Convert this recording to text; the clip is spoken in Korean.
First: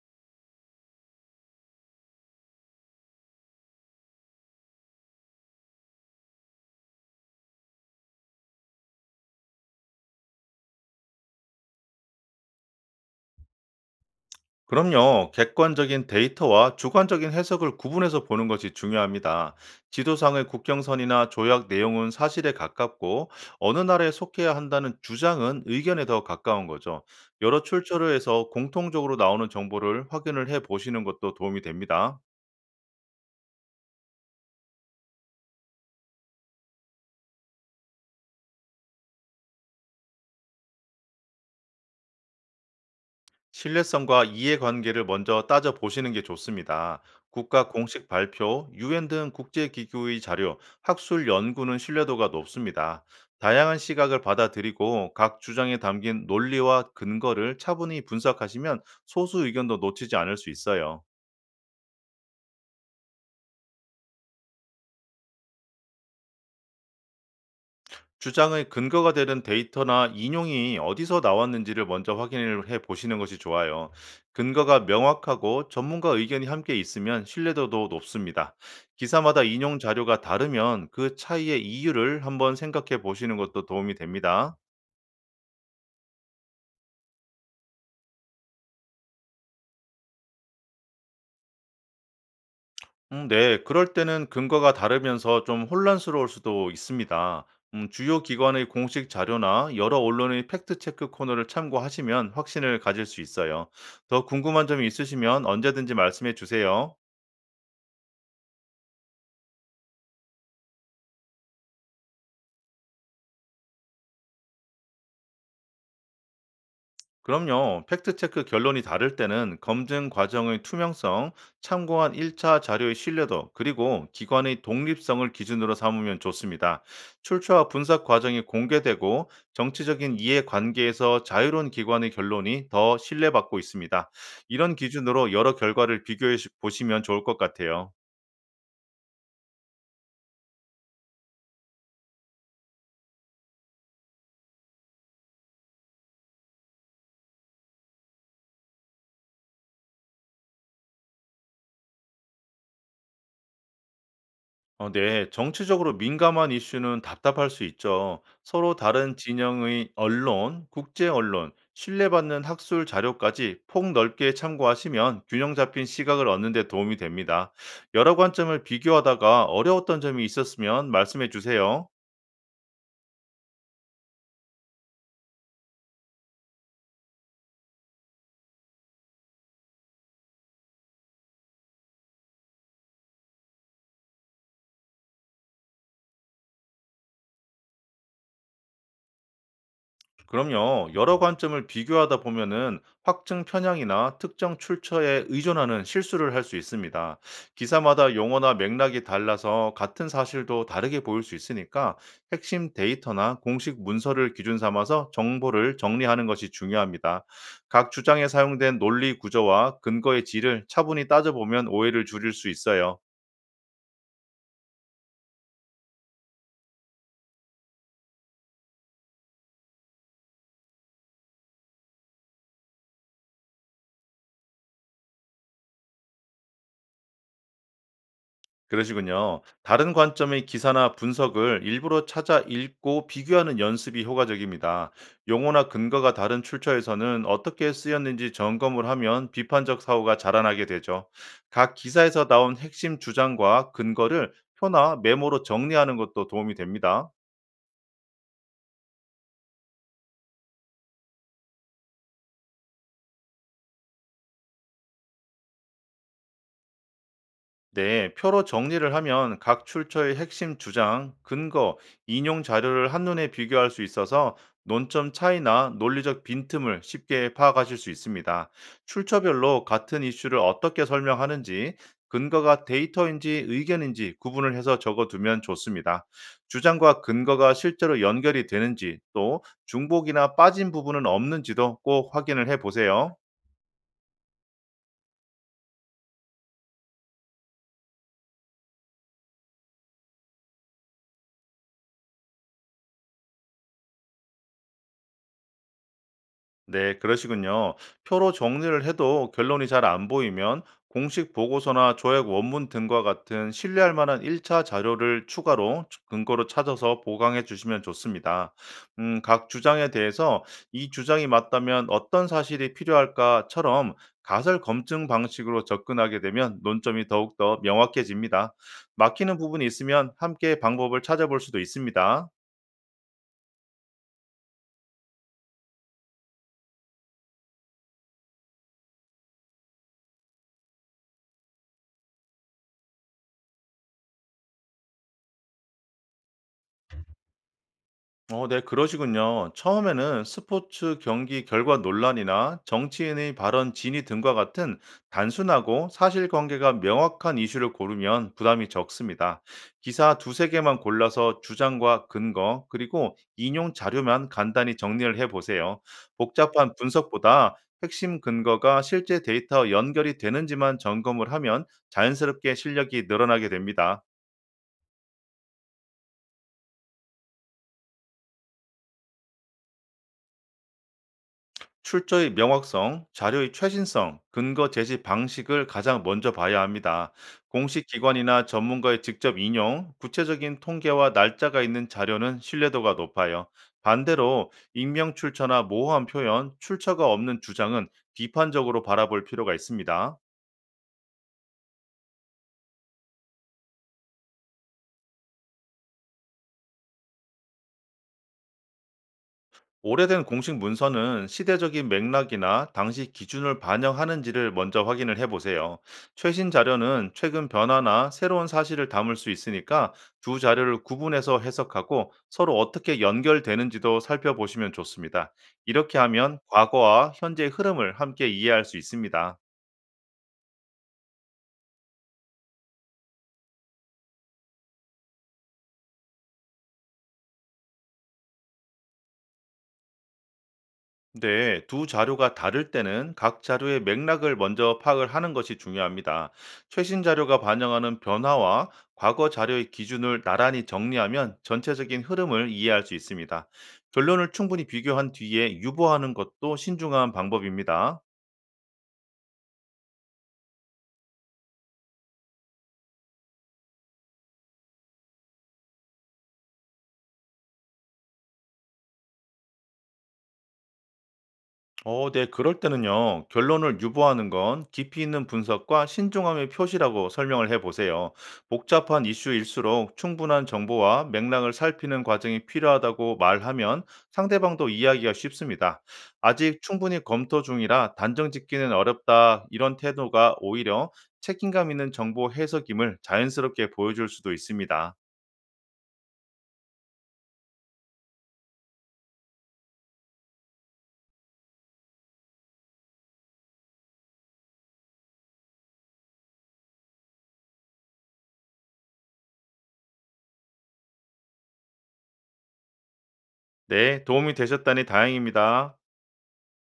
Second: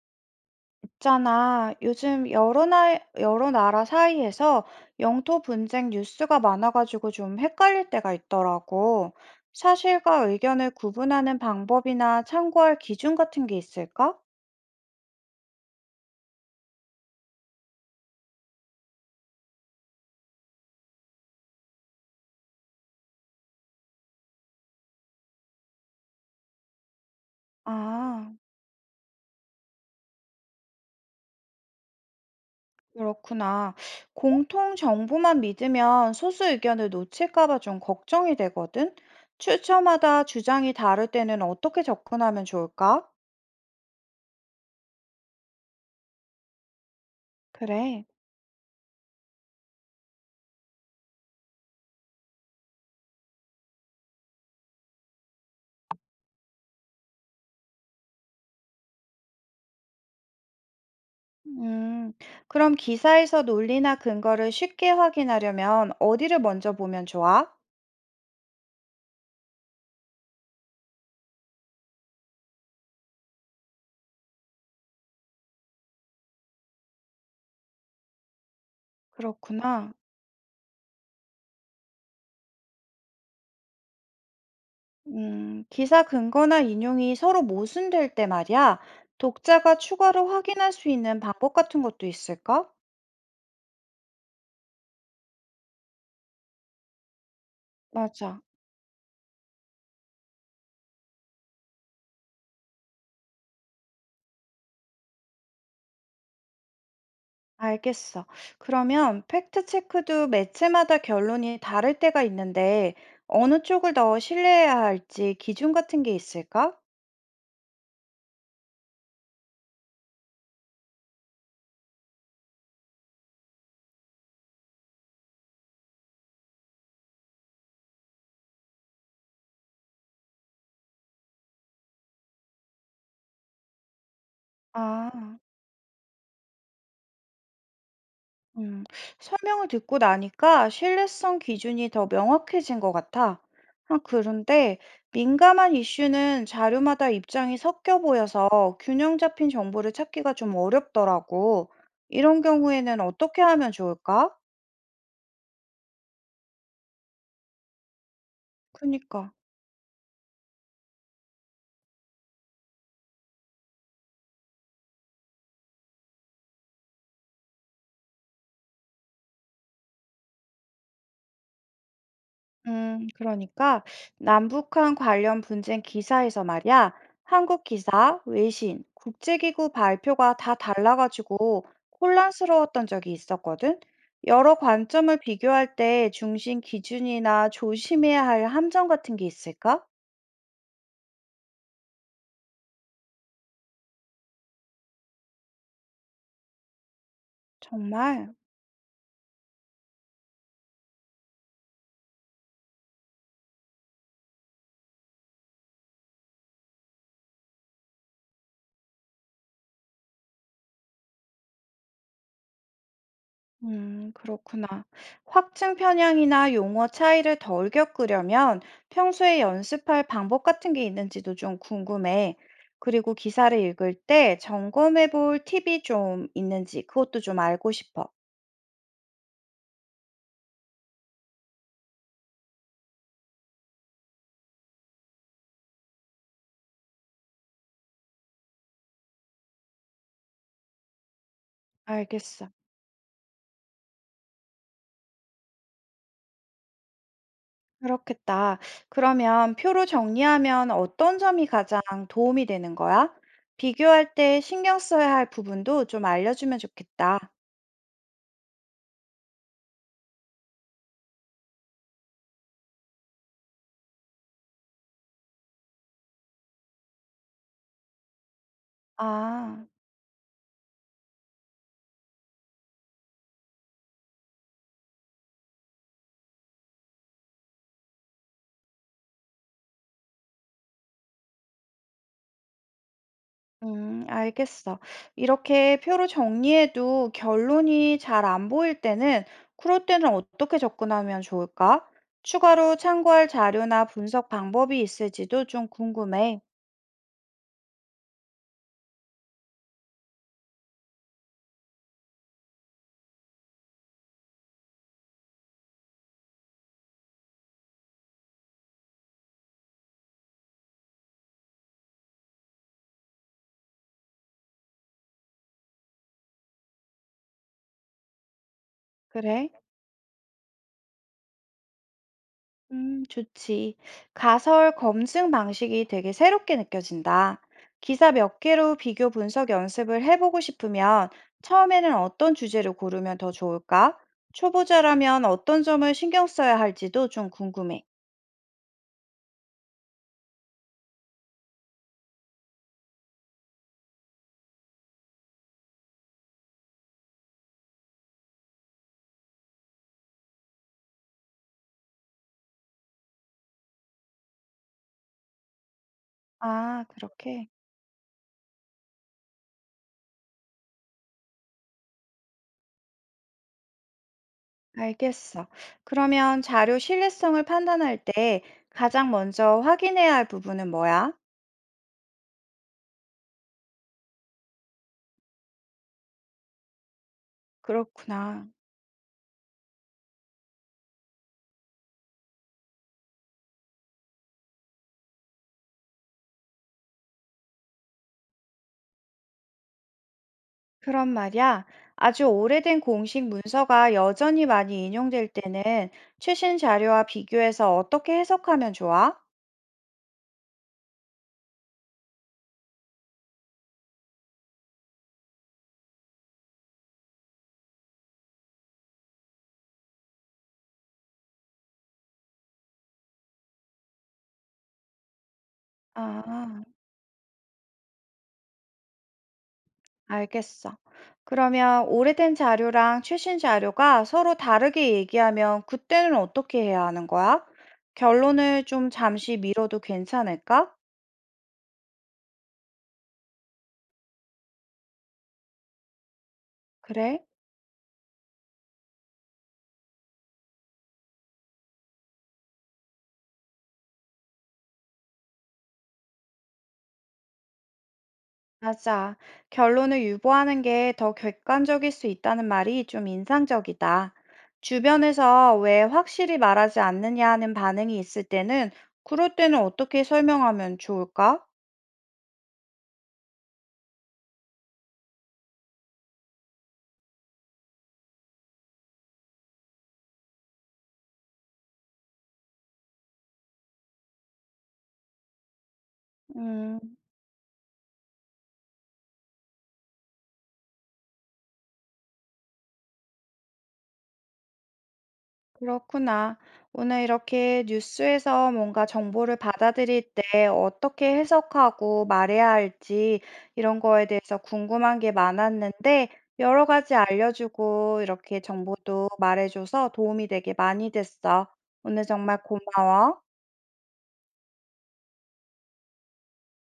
있잖아. 요즘 여러 나라 사이에서 영토 분쟁 뉴스가 많아가지고 좀 헷갈릴 때가 있더라고. 사실과 의견을 구분하는 방법이나 참고할 기준 같은 게 있을까? 그럼요. 객관적인 데이터와 주관적인 해석을 구분해서 보는 것이 중요합니다. 지도상의 국경선이나 조약 내용은 사실에 가깝고 어느 나라에 속해야 한다는 주장은 의견에 더 가까운 거죠. 여러 출처를 아, 해서 공통적으로 나오는 정보를 확인을 해 보시는 것도 도움이 됩니다. 그렇구나. 공통 정보만 믿으면 소수 의견을 놓칠까 봐 좀 걱정이 되거든. 출처마다 주장이 다를 때는 어떻게 접근하면 좋을까? 신뢰성과 이해관계를 먼저 따져보시는 게 좋습니다. 국가 그래. 공식 발표, 유엔 등 국제기구의 자료, 학술 연구는 신뢰도가 높습니다. 다양한 시각을 받아들이고 각 주장에 담긴 논리와 근거를 차분히 분석하시면 소수 의견도 놓치지 않을 수 있어요. 음, 그럼 기사에서 논리나 근거를 쉽게 확인하려면 어디를 먼저 보면 좋아? 주장의 근거가 되는 데이터나 인용이 어디서 나왔는지를 먼저 확인을 해 보시는 것이 좋아요. 근거가 명확하고 전문가 의견이 함께 있으면 신뢰도도 높습니다. 기사마다 인용 그렇구나. 자료가 다르면 그 차이의 이유를 한번 생각해 보시는 것도 도움이 됩니다. 기사 근거나 인용이 서로 모순될 때 말이야. 독자가 추가로 확인할 수 있는 방법 같은 것도 있을까? 네, 그럴 때는 근거가 다르면서 좀 혼란스러울 수도 있습니다. 주요 맞아. 기관의 공식 자료나 여러 언론의 팩트체크 코너를 참고하시면 확신을 가질 수 있어요. 더 궁금한 점이 있으시면 언제든지 말씀해 주세요. 알겠어. 그러면 팩트체크도 매체마다 결론이 다를 때가 있는데, 어느 쪽을 더 신뢰해야 할지 기준 같은 게 있을까? 그럼요. 팩트체크 결론이 다를 때는 검증 과정의 투명성, 참고한 1차 자료의 신뢰도, 그리고 기관의 독립성을 기준으로 삼으면 좋습니다. 출처와 분석 과정이 공개되고 정치적인 이해 관계에서 자유로운 기관의 결론이 더 신뢰받고 있습니다. 이런 기준으로 아. 여러 결과를 비교해 보시면 좋을 것 같아요. 음, 설명을 듣고 나니까 신뢰성 기준이 더 명확해진 것 같아. 아, 그런데 민감한 이슈는 자료마다 입장이 섞여 보여서 균형 잡힌 정보를 찾기가 좀 어렵더라고. 이런 경우에는 어떻게 하면 좋을까? 네. 정치적으로 민감한 이슈는 답답할 수 있죠. 서로 다른 그니까. 진영의 언론, 국제 언론, 신뢰받는 학술 자료까지 폭넓게 참고하시면 균형 잡힌 시각을 얻는 데 도움이 됩니다. 여러 관점을 비교하다가 어려웠던 점이 있었으면 말씀해 주세요. 그러니까 남북한 관련 분쟁 기사에서 말이야, 한국 기사, 외신, 국제기구 발표가 다 달라가지고 혼란스러웠던 적이 있었거든. 여러 관점을 비교할 때 중심 기준이나 조심해야 할 함정 같은 게 있을까? 그럼요. 여러 관점을 비교하다 보면은 확증 편향이나 특정 출처에 의존하는 실수를 할 수 있습니다. 기사마다 정말. 용어나 맥락이 달라서 같은 사실도 다르게 보일 수 있으니까 핵심 데이터나 공식 문서를 기준 삼아서 정보를 정리하는 것이 중요합니다. 각 주장에 사용된 논리 구조와 근거의 질을 차분히 따져보면 오해를 줄일 수 있어요. 그렇구나. 확증 편향이나 용어 차이를 덜 겪으려면 평소에 연습할 방법 같은 게 있는지도 좀 궁금해. 그리고 기사를 읽을 때 점검해 볼 팁이 좀 있는지 그것도 좀 알고 싶어. 그러시군요. 다른 관점의 기사나 분석을 일부러 찾아 읽고 비교하는 연습이 효과적입니다. 용어나 근거가 다른 출처에서는 어떻게 쓰였는지 점검을 하면 비판적 사고가 자라나게 되죠. 각 기사에서 알겠어. 나온 핵심 주장과 근거를 표나 메모로 정리하는 것도 도움이 됩니다. 그렇겠다. 그러면 표로 정리하면 어떤 점이 가장 도움이 되는 거야? 비교할 때 신경 써야 할 부분도 좀 알려주면 좋겠다. 네, 표로 정리를 하면 각 출처의 핵심 주장, 근거, 인용 자료를 한눈에 비교할 수 있어서 논점 차이나 논리적 빈틈을 쉽게 파악하실 수 있습니다. 출처별로 아. 같은 이슈를 어떻게 설명하는지, 근거가 데이터인지 의견인지 구분을 해서 적어두면 좋습니다. 주장과 근거가 실제로 연결이 되는지, 또 중복이나 빠진 부분은 없는지도 꼭 확인을 해 보세요. 알겠어. 이렇게 표로 정리해도 결론이 잘 안 보일 때는, 그럴 때는 어떻게 접근하면 좋을까? 추가로 참고할 자료나 분석 방법이 있을지도 좀 궁금해. 네, 그러시군요. 표로 정리를 해도 결론이 잘 안 보이면 공식 보고서나 조약 원문 등과 같은 신뢰할 만한 1차 자료를 추가로 근거로 찾아서 보강해 주시면 좋습니다. 각 주장에 대해서 이 주장이 맞다면 어떤 사실이 필요할까처럼 가설 검증 방식으로 접근하게 되면 논점이 더욱더 명확해집니다. 막히는 그래? 부분이 있으면 함께 방법을 찾아볼 수도 있습니다. 좋지. 가설 검증 방식이 되게 새롭게 느껴진다. 기사 몇 개로 비교 분석 연습을 해보고 싶으면 처음에는 어떤 주제를 고르면 더 좋을까? 초보자라면 어떤 점을 신경 써야 할지도 좀 궁금해. 네, 그러시군요. 처음에는 스포츠 경기 결과 논란이나 정치인의 발언 진위 등과 같은 단순하고 사실관계가 명확한 이슈를 고르면 부담이 적습니다. 기사 두세 개만 골라서 주장과 근거, 그리고 인용 자료만 간단히 정리를 해보세요. 복잡한 아, 그렇게? 분석보다 핵심 근거가 실제 데이터 연결이 되는지만 점검을 하면 자연스럽게 실력이 늘어나게 됩니다. 알겠어. 그러면 자료 신뢰성을 판단할 때 가장 먼저 확인해야 할 부분은 뭐야? 출처의 명확성, 자료의 최신성, 근거 제시 방식을 가장 먼저 봐야 합니다. 공식 기관이나 그렇구나. 전문가의 직접 인용, 구체적인 통계와 날짜가 있는 자료는 신뢰도가 높아요. 반대로 익명 출처나 모호한 표현, 출처가 없는 주장은 비판적으로 바라볼 필요가 있습니다. 그런 말이야. 아주 오래된 공식 문서가 여전히 많이 인용될 때는 최신 자료와 비교해서 어떻게 해석하면 좋아? 오래된 공식 문서는 시대적인 맥락이나 당시 기준을 반영하는지를 먼저 확인을 해보세요. 최신 자료는 최근 변화나 새로운 사실을 담을 수 있으니까 두 자료를 구분해서 해석하고 서로 어떻게 연결되는지도 살펴보시면 좋습니다. 이렇게 하면 아, 과거와 현재의 흐름을 함께 이해할 수 있습니다. 알겠어. 그러면 오래된 자료랑 최신 자료가 서로 다르게 얘기하면 그때는 어떻게 해야 하는 거야? 결론을 좀 잠시 미뤄도 괜찮을까? 네, 두 자료가 다를 때는 각 자료의 맥락을 먼저 파악을 하는 것이 중요합니다. 최신 그래? 자료가 반영하는 변화와 과거 자료의 기준을 나란히 정리하면 전체적인 흐름을 이해할 수 있습니다. 결론을 충분히 비교한 뒤에 유보하는 것도 신중한 방법입니다. 맞아. 결론을 유보하는 게 더 객관적일 수 있다는 말이 좀 인상적이다. 주변에서 왜 확실히 말하지 않느냐 하는 반응이 있을 때는, 그럴 때는 어떻게 설명하면 좋을까? 네, 그럴 때는요, 결론을 유보하는 건 깊이 있는 분석과 신중함의 표시라고 설명을 해보세요. 복잡한 이슈일수록 충분한 정보와 맥락을 살피는 과정이 필요하다고 말하면 상대방도 이해하기가 쉽습니다. 아직 음. 충분히 검토 중이라 단정 짓기는 어렵다, 이런 태도가 오히려 책임감 있는 정보 해석임을 자연스럽게 보여줄 수도 있습니다. 그렇구나. 오늘 이렇게 뉴스에서 뭔가 정보를 받아들일 때 어떻게 해석하고 말해야 할지 이런 거에 대해서 궁금한 게 많았는데 여러 가지 알려주고 이렇게 정보도 말해줘서 도움이 되게 많이 됐어. 오늘 정말 고마워. 네, 도움이 되셨다니 다행입니다.